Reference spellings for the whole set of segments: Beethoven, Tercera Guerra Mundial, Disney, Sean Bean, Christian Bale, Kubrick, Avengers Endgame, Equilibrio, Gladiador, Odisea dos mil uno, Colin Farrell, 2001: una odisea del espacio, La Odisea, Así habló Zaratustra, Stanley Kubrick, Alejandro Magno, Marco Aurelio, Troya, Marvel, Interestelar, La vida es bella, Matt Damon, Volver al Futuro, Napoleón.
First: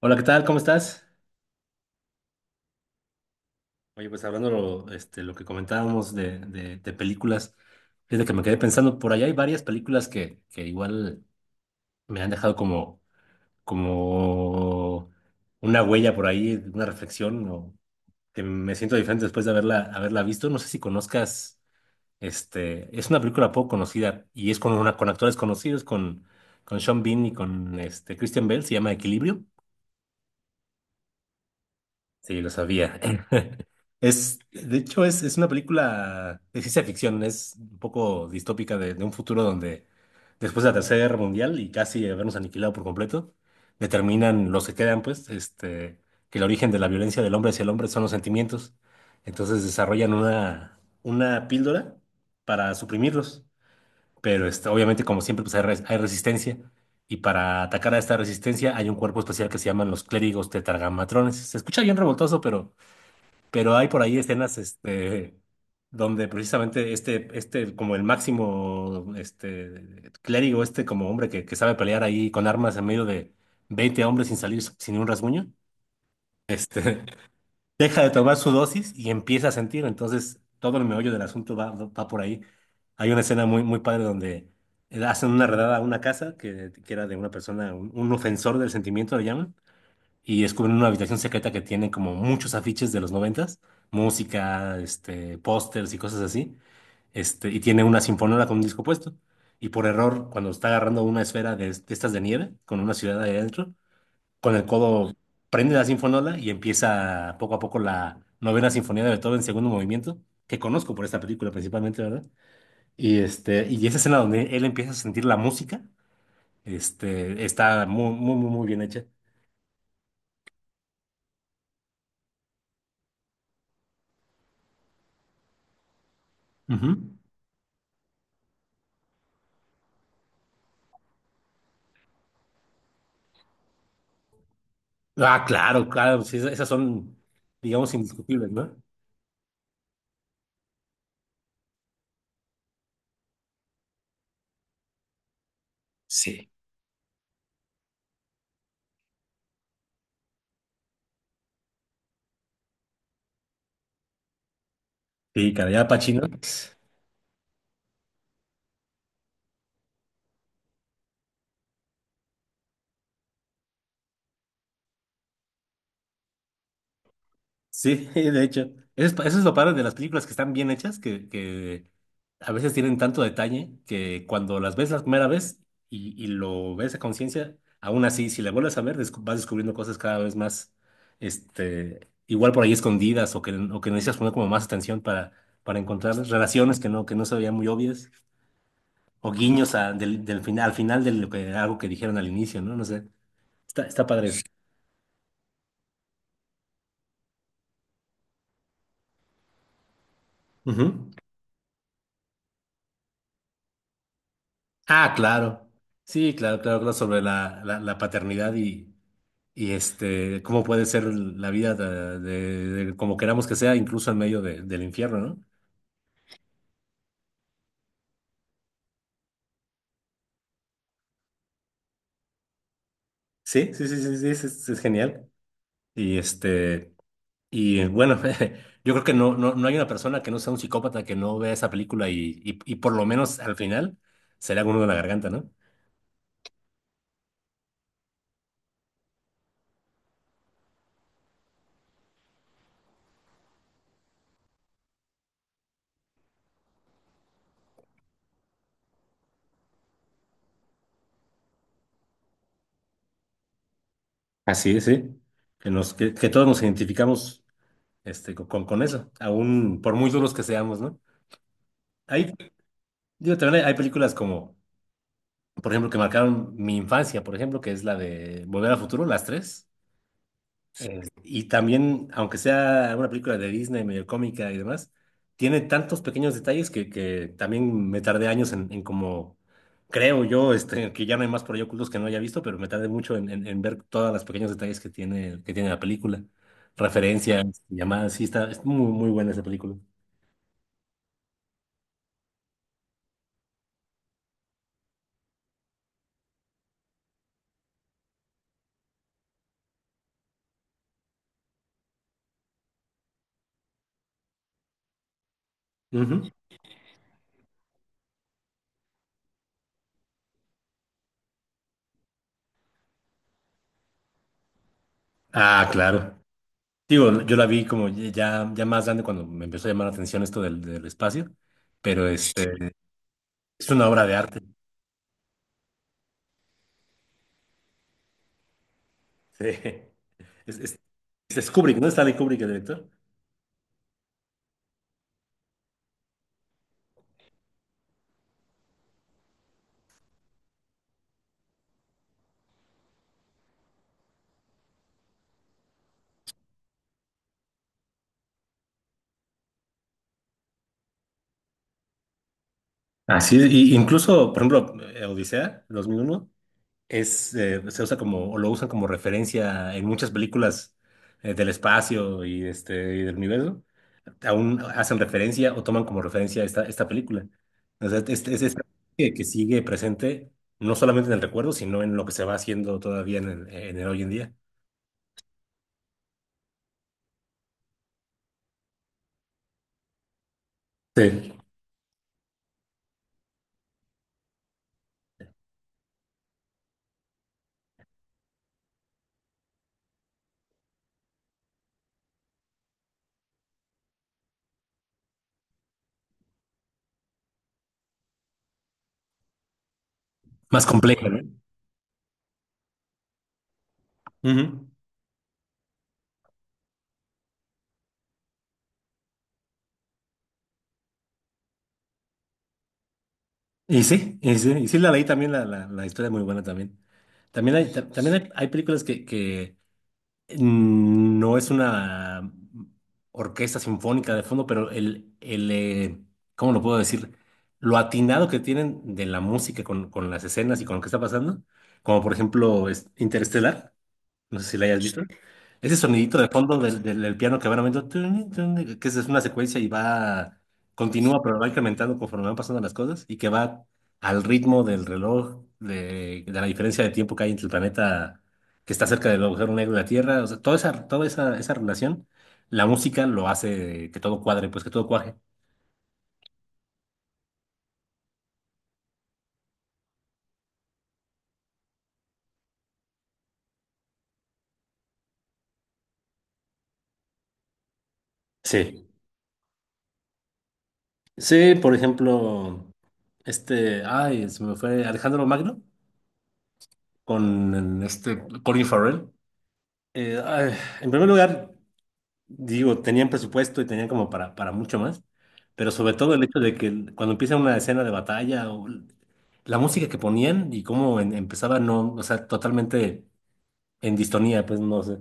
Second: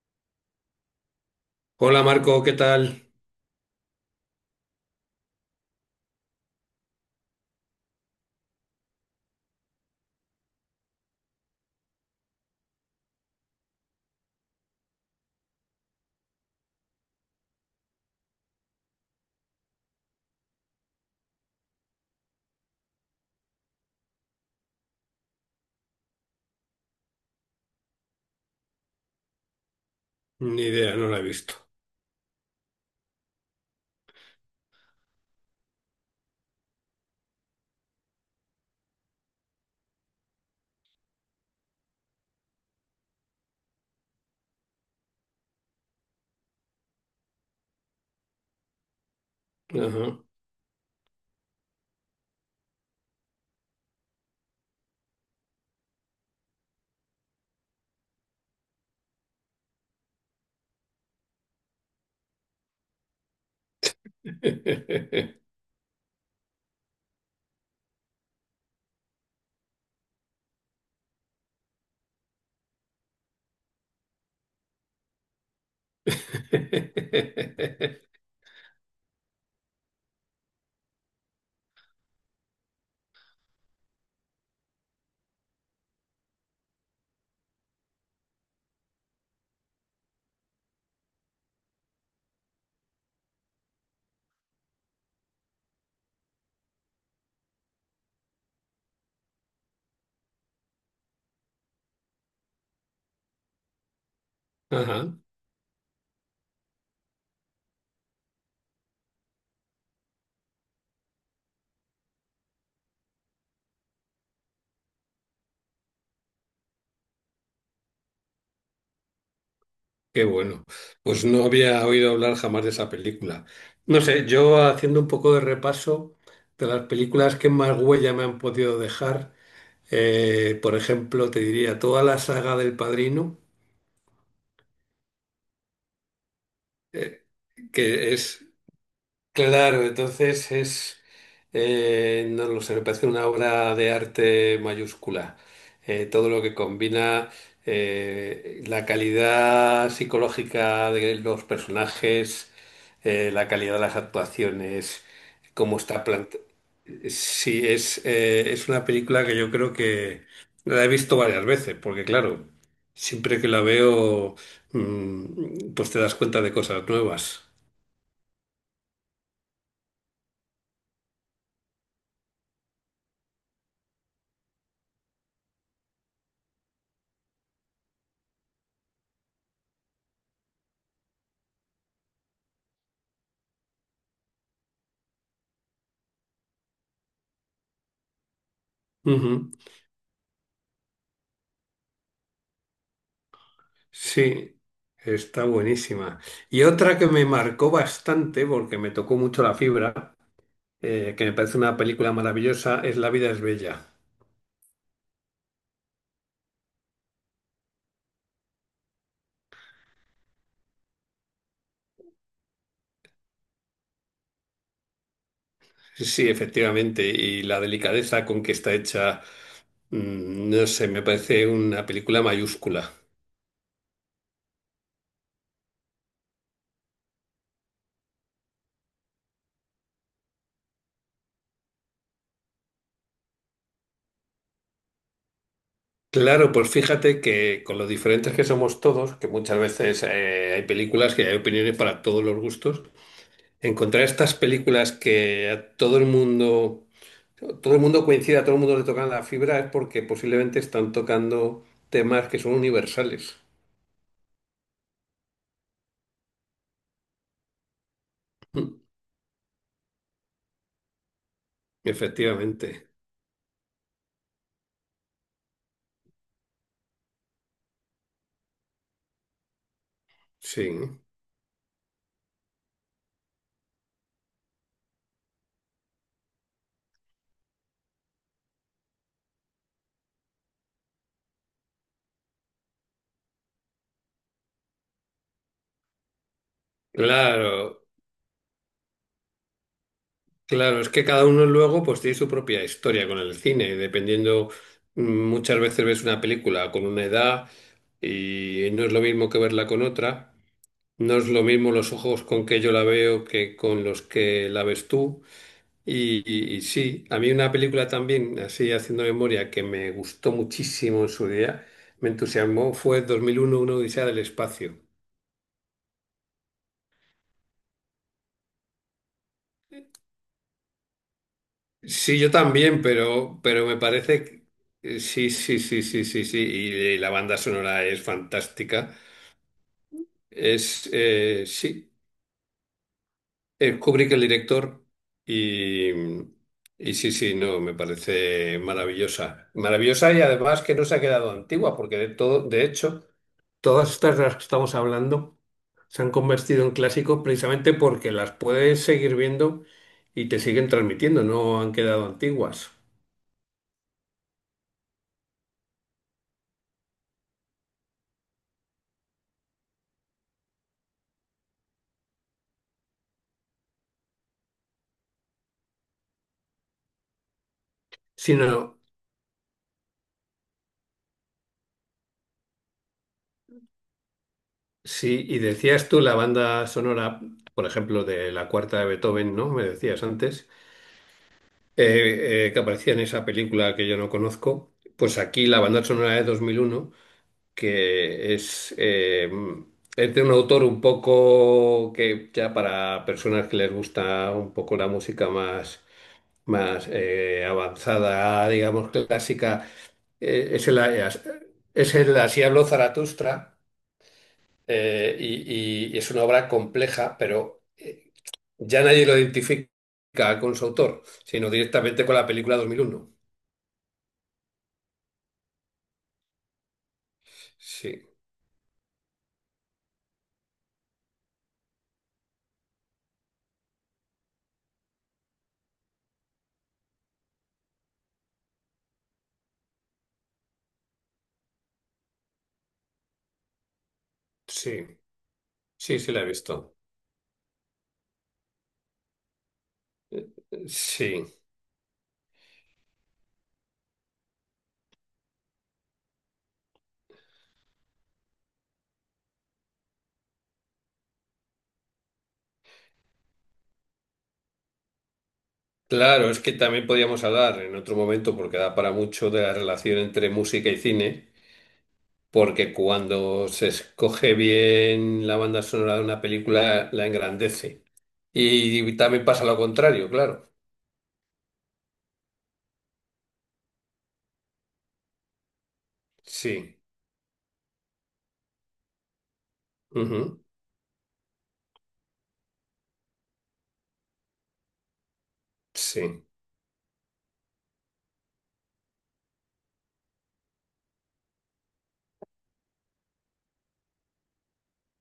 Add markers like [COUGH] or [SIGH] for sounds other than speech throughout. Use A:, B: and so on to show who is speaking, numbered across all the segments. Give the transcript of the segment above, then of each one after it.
A: Hola, ¿qué tal? ¿Cómo estás?
B: Hola Marco, ¿qué tal?
A: Oye, pues hablando lo que comentábamos de películas, fíjate que me quedé pensando, por allá hay varias películas que igual me han dejado como una huella por ahí, una reflexión, o que me siento diferente después de haberla visto. No sé si conozcas, es una película poco conocida y es con actores conocidos, con Sean Bean y con Christian Bale, se llama Equilibrio.
B: Ni idea, no la he visto.
A: Sí, lo sabía. [LAUGHS] De hecho, es una película de ciencia ficción, es un poco distópica de un futuro donde después de la Tercera Guerra Mundial y casi habernos aniquilado por completo, determinan los que quedan, pues, que el origen de la violencia del hombre hacia el hombre son los sentimientos. Entonces
B: Ajá.
A: desarrollan una píldora para suprimirlos, pero obviamente, como siempre, pues hay resistencia. Y para atacar a esta resistencia hay un cuerpo especial que se llaman los clérigos tetragamatrones. Se escucha bien revoltoso, pero... Pero hay por ahí escenas, donde precisamente como el máximo, clérigo, como hombre que sabe pelear ahí con armas en medio de 20 hombres sin salir sin un rasguño, este,
B: [LAUGHS]
A: [LAUGHS] deja de tomar su dosis y empieza a sentir. Entonces, todo el meollo del asunto va por ahí. Hay una escena muy, muy padre donde hacen una redada a una casa que era de una persona, un ofensor del sentimiento, le llaman y descubren una habitación secreta que tiene como muchos afiches de los 90, música, pósters y cosas así, y tiene una sinfonola con un disco puesto. Y por error, cuando está agarrando una esfera de estas de nieve, con una ciudad ahí adentro, con el codo
B: Ajá,
A: prende la sinfonola y empieza poco a poco la novena sinfonía de Beethoven, segundo movimiento, que conozco por esta película principalmente, ¿verdad? Y esa escena donde él empieza a sentir la música, está muy, muy, muy muy bien hecha.
B: qué bueno. Pues no había oído hablar jamás de esa película. No sé, yo haciendo un poco de repaso de las
A: Ujú.
B: películas que más huella me han podido dejar, por ejemplo, te diría toda la saga del Padrino,
A: Ah, claro, claro, sí, esas son, digamos,
B: que es.
A: indiscutibles, ¿no?
B: Claro, entonces es, no lo sé, me parece una obra de arte mayúscula. Todo lo
A: Sí.
B: que combina la calidad psicológica de los personajes, la calidad de las actuaciones,
A: Sí, cara,
B: cómo
A: ya
B: está
A: Pacino.
B: planteado. Sí, es una película que yo creo que la he visto varias veces, porque claro, siempre que la veo, pues te das cuenta de cosas nuevas.
A: Sí, [LAUGHS] de hecho. Eso es lo padre de las películas que están bien hechas, que a veces tienen tanto detalle que cuando las ves la primera vez y lo ves a conciencia, aún así, si la vuelves a ver, vas descubriendo cosas cada vez más, igual por ahí escondidas o que necesitas poner como más atención para encontrar relaciones que no se veían muy obvias. O
B: Ujú.
A: guiños del final, al final de lo que, algo que dijeron al inicio, ¿no? No sé, está padre eso.
B: Sí, está buenísima. Y otra que me marcó bastante, porque me tocó mucho la fibra,
A: Ujú.
B: que me parece una película maravillosa, es La vida es bella.
A: Ah, claro. Sí, claro, claro, claro, sobre la paternidad y cómo puede ser la vida de como queramos que sea, incluso en medio del infierno, ¿no?
B: Sí, efectivamente, y la delicadeza con que está hecha, no sé, me parece una película mayúscula.
A: Sí, sí, sí, sí, sí, es genial. Y y bueno, [LAUGHS] yo creo que no hay una persona que no sea un psicópata que no vea esa película y por lo menos al final se le haga uno de la garganta, ¿no?
B: Claro, pues fíjate que con lo diferentes que somos todos, que muchas veces hay películas que hay opiniones para todos los gustos, encontrar estas películas que a todo el mundo coincide, a todo el mundo le tocan la fibra, es porque posiblemente están tocando temas que son universales.
A: Así es, sí. Que todos nos identificamos este, co- con,
B: Mm,
A: con eso, aún por muy duros que seamos, ¿no? Hay,
B: efectivamente,
A: digo, también hay películas como, por ejemplo, que marcaron mi infancia, por ejemplo, que es la de Volver al Futuro, las tres.
B: sí.
A: Y también, aunque sea una película de Disney medio cómica y demás, tiene tantos pequeños detalles que también me tardé años en como, creo yo, que ya no hay más por ahí ocultos que no haya visto, pero me tardé mucho en ver todos los pequeños detalles que tiene la película. Referencias,
B: Claro,
A: llamadas, sí, está, es muy, muy buena esa película.
B: claro, es que cada uno luego pues tiene su propia historia con el cine, dependiendo, muchas veces ves una película con una edad y no es lo mismo que verla con otra, no es lo mismo los ojos con que yo la veo que con los que la ves tú.
A: Ujú.
B: Sí, a mí una película también, así haciendo memoria, que me gustó muchísimo en su día, me entusiasmó, fue 2001, una odisea del espacio.
A: Ah, claro. Digo, yo la vi como ya más grande cuando me empezó a llamar la atención esto del espacio, pero
B: Sí, yo también, pero
A: es
B: me
A: una obra de
B: parece...
A: arte.
B: sí, sí, sí, sí, sí, sí, y la banda sonora es fantástica.
A: Sí. Es, es-
B: Es,
A: es Kubrick, ¿no?
B: sí,
A: Stanley Kubrick, el director.
B: es Kubrick el director y, y sí, sí, no, me parece maravillosa. Maravillosa y además que no se ha quedado antigua, porque de todo, de hecho... Todas estas de las que estamos hablando se han convertido en clásicos precisamente porque las puedes seguir viendo y te siguen transmitiendo, no han quedado antiguas.
A: Así, y incluso, por ejemplo, Odisea 2001 se usa como, o lo usan como referencia en muchas películas del espacio y del universo. Aún hacen referencia o toman como referencia esta película. O sea, es, es
B: Sino,
A: que sigue presente no solamente en el recuerdo, sino en lo que se va haciendo todavía en el hoy en día.
B: sí, y decías tú la banda sonora, por ejemplo, de la cuarta de Beethoven, ¿no? Me decías antes,
A: Sí.
B: que aparecía en esa película que yo no conozco. Pues aquí la banda sonora de 2001 que es de un autor un poco que ya para personas que les gusta un poco la música más, más avanzada, digamos clásica, eh,
A: Más
B: es el,
A: complejo, ¿no?
B: es el Así habló Zaratustra
A: Ujú.
B: y es una obra compleja, pero ya nadie lo identifica con su autor, sino directamente con la película 2001.
A: Y sí, y sí, y sí la leí también, la historia es muy buena también. También hay, ta-
B: Sí,
A: también hay películas no es una orquesta sinfónica de fondo, pero el ¿cómo lo puedo decir? Lo atinado que tienen de la música con las escenas y con lo que está pasando, como por ejemplo es Interestelar. No sé si la hayas
B: sí,
A: visto. Ese
B: sí, sí
A: sonidito
B: la he
A: de fondo
B: visto.
A: del piano que van aumentando, tun, tun, que es una secuencia y va, continúa,
B: Sí.
A: pero va incrementando conforme van pasando las cosas y que va al ritmo del reloj, de la diferencia de tiempo que hay entre el planeta que está cerca del agujero negro de la Tierra. O sea, esa relación, la música lo hace que todo cuadre, pues que todo cuaje.
B: Claro, es que también podríamos hablar en otro momento, porque da para mucho, de la relación entre música y cine, porque cuando se escoge bien la banda sonora de una película, la engrandece.
A: Sí.
B: Y también pasa lo contrario, claro.
A: Sí, por ejemplo, ay, se me fue Alejandro Magno
B: Sí,
A: con Colin Farrell.
B: ujú,
A: Ay, en primer lugar, digo, tenían presupuesto y tenían como para mucho más, pero sobre todo el
B: sí.
A: hecho de que cuando empieza una escena de batalla, la música que ponían y cómo empezaba, no, o sea, totalmente en distonía, pues no sé.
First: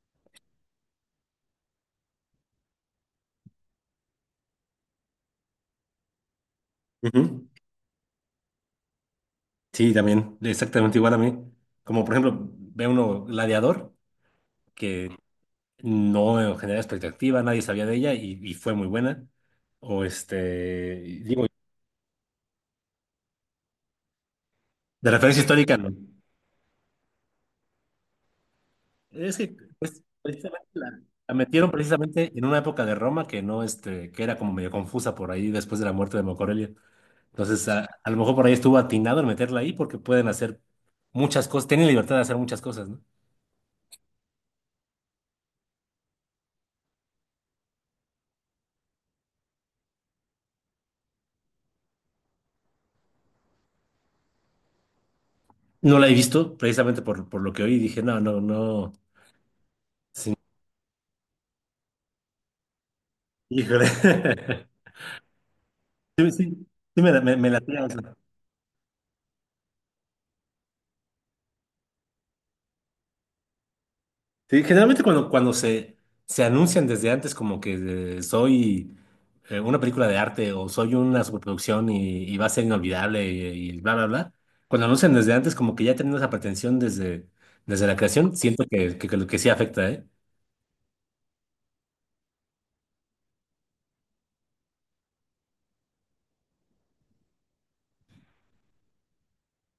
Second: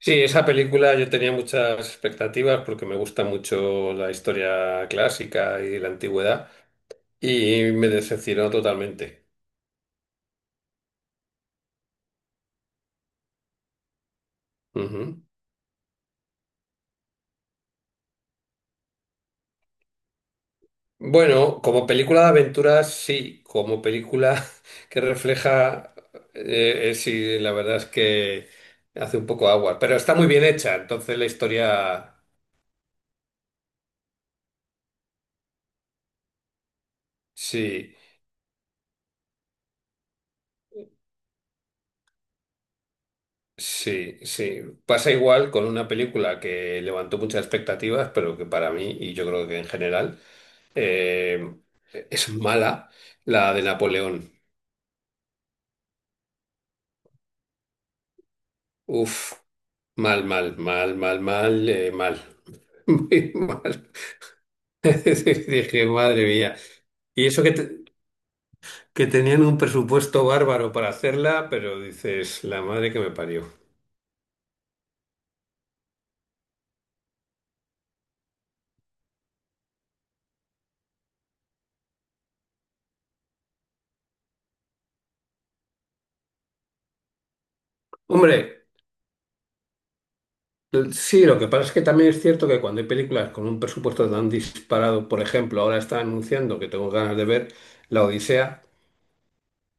B: Sí, esa película yo tenía muchas expectativas porque me gusta mucho la historia clásica y la antigüedad,
A: Ujú.
B: y me decepcionó totalmente.
A: Sí, también, exactamente igual a mí. Como por ejemplo, ve uno Gladiador, que
B: Ujú.
A: no generaba expectativa, nadie sabía de ella y fue muy buena. O digo,
B: Bueno, como película de aventuras, sí, como película [LAUGHS] que
A: de referencia histórica, no.
B: refleja, sí, la verdad es que hace un
A: Es
B: poco
A: que
B: agua, pero
A: pues,
B: está muy bien
A: precisamente
B: hecha, entonces la
A: la metieron
B: historia,
A: precisamente en una época de Roma que no, que era como medio confusa por ahí después de la muerte de Marco Aurelio. Entonces,
B: sí,
A: a lo mejor por ahí estuvo atinado en meterla ahí porque pueden hacer muchas cosas, tienen libertad de hacer muchas cosas, ¿no?
B: sí, sí. Pasa igual con una película que levantó muchas expectativas, pero que para mí, y yo creo que en general, eh, es mala, la de Napoleón.
A: No la he visto precisamente por lo que oí, dije, no, no, no.
B: Uf, mal,
A: Sí,
B: mal, mal, mal, mal, mal, [LAUGHS] muy mal.
A: híjole.
B: [LAUGHS]
A: [LAUGHS]
B: Dije, madre
A: Sí,
B: mía.
A: sí, sí me,
B: Y
A: me,
B: eso
A: me
B: que,
A: latía, o sea.
B: que tenían un presupuesto bárbaro para hacerla, pero dices, la madre que me parió.
A: Sí, generalmente cuando se anuncian desde antes como que soy una película de arte o soy una superproducción y va a ser inolvidable y bla, bla, bla, cuando anuncian desde antes como que ya tienen esa pretensión desde la creación, siento
B: Hombre,
A: que, lo que sí afecta, ¿eh?
B: sí, lo que pasa es que también es cierto que cuando hay películas con un presupuesto tan disparado, por ejemplo, ahora está anunciando que tengo ganas de ver La Odisea,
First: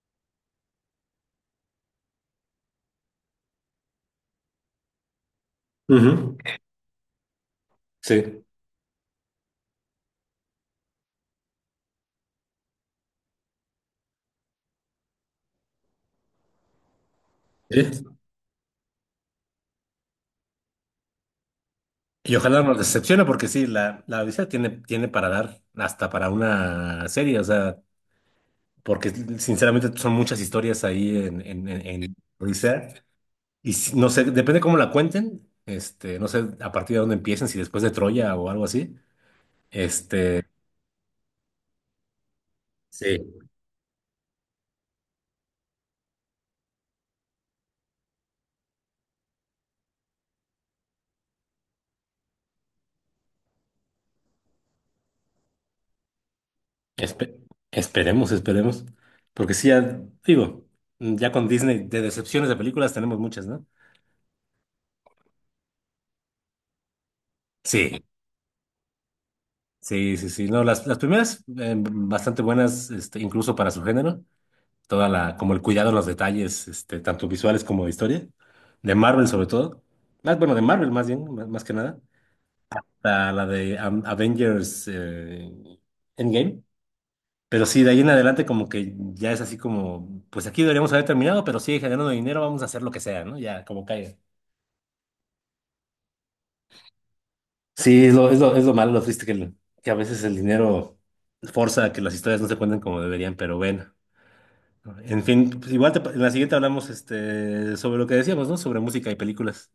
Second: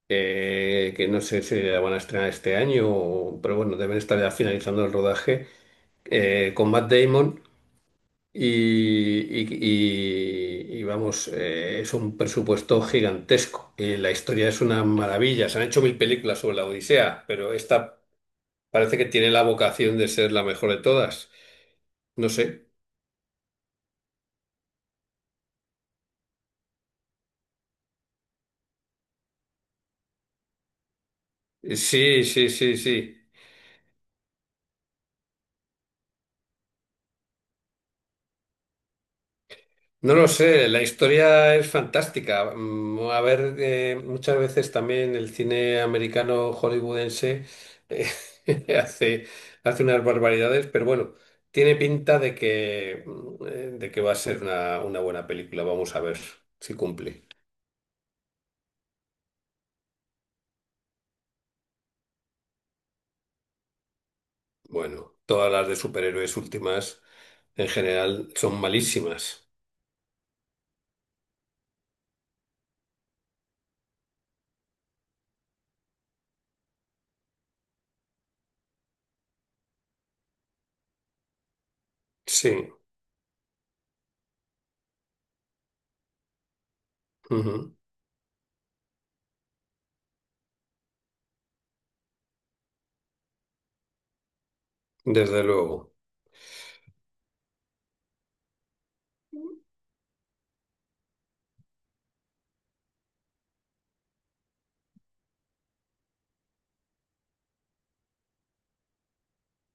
B: que no sé si la van a estrenar este año, pero bueno, deben estar ya finalizando el rodaje,
A: Ujú.
B: con Matt Damon.
A: Sí.
B: Y vamos, es un presupuesto gigantesco. La historia es una maravilla. Se han hecho mil películas sobre la Odisea, pero esta
A: Sí.
B: parece que tiene la vocación de ser la mejor de todas. No
A: Y ojalá
B: sé.
A: no nos decepcione porque sí, la Odisea tiene para dar hasta para una serie, o sea, porque sinceramente son muchas historias ahí en
B: Sí, sí, sí,
A: Odisea.
B: sí.
A: Y no sé, depende cómo la cuenten, no sé a partir de dónde empiecen, si después de Troya o algo así.
B: No lo
A: Este,
B: sé, la historia es fantástica. Mm, a
A: sí,
B: ver, muchas veces también el cine americano hollywoodense eh, [LAUGHS] hace, hace unas barbaridades, pero bueno, tiene pinta de que, de que va a ser una buena película. Vamos a ver si cumple.
A: espe- esperemos, esperemos. Porque sí, ya, digo, ya con Disney de decepciones de películas tenemos muchas, ¿no?
B: Bueno, todas las de superhéroes últimas en
A: Sí,
B: general son malísimas.
A: sí, sí, sí. No, las primeras bastante buenas, incluso para su género. Toda como el cuidado en los detalles, tanto visuales como de historia. De Marvel sobre todo. Bueno, de Marvel más bien, más que nada.
B: Sí,
A: La de Avengers Endgame. Pero
B: ujú,
A: sí, de ahí en adelante como que ya es así como, pues aquí deberíamos haber terminado, pero sigue generando dinero, vamos a hacer lo que sea, ¿no? Ya, como caiga.
B: desde luego.
A: Sí, es lo malo, lo triste que, que a veces el dinero forza a que las historias no se cuenten como deberían, pero bueno. En fin, pues igual te en la siguiente hablamos sobre lo que decíamos, ¿no? Sobre música y películas,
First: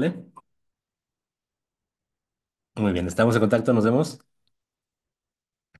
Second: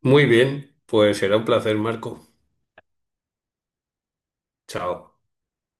B: Muy bien, pues será un placer, Marco.
A: Muy bien, estamos en contacto, nos vemos.
B: Chao.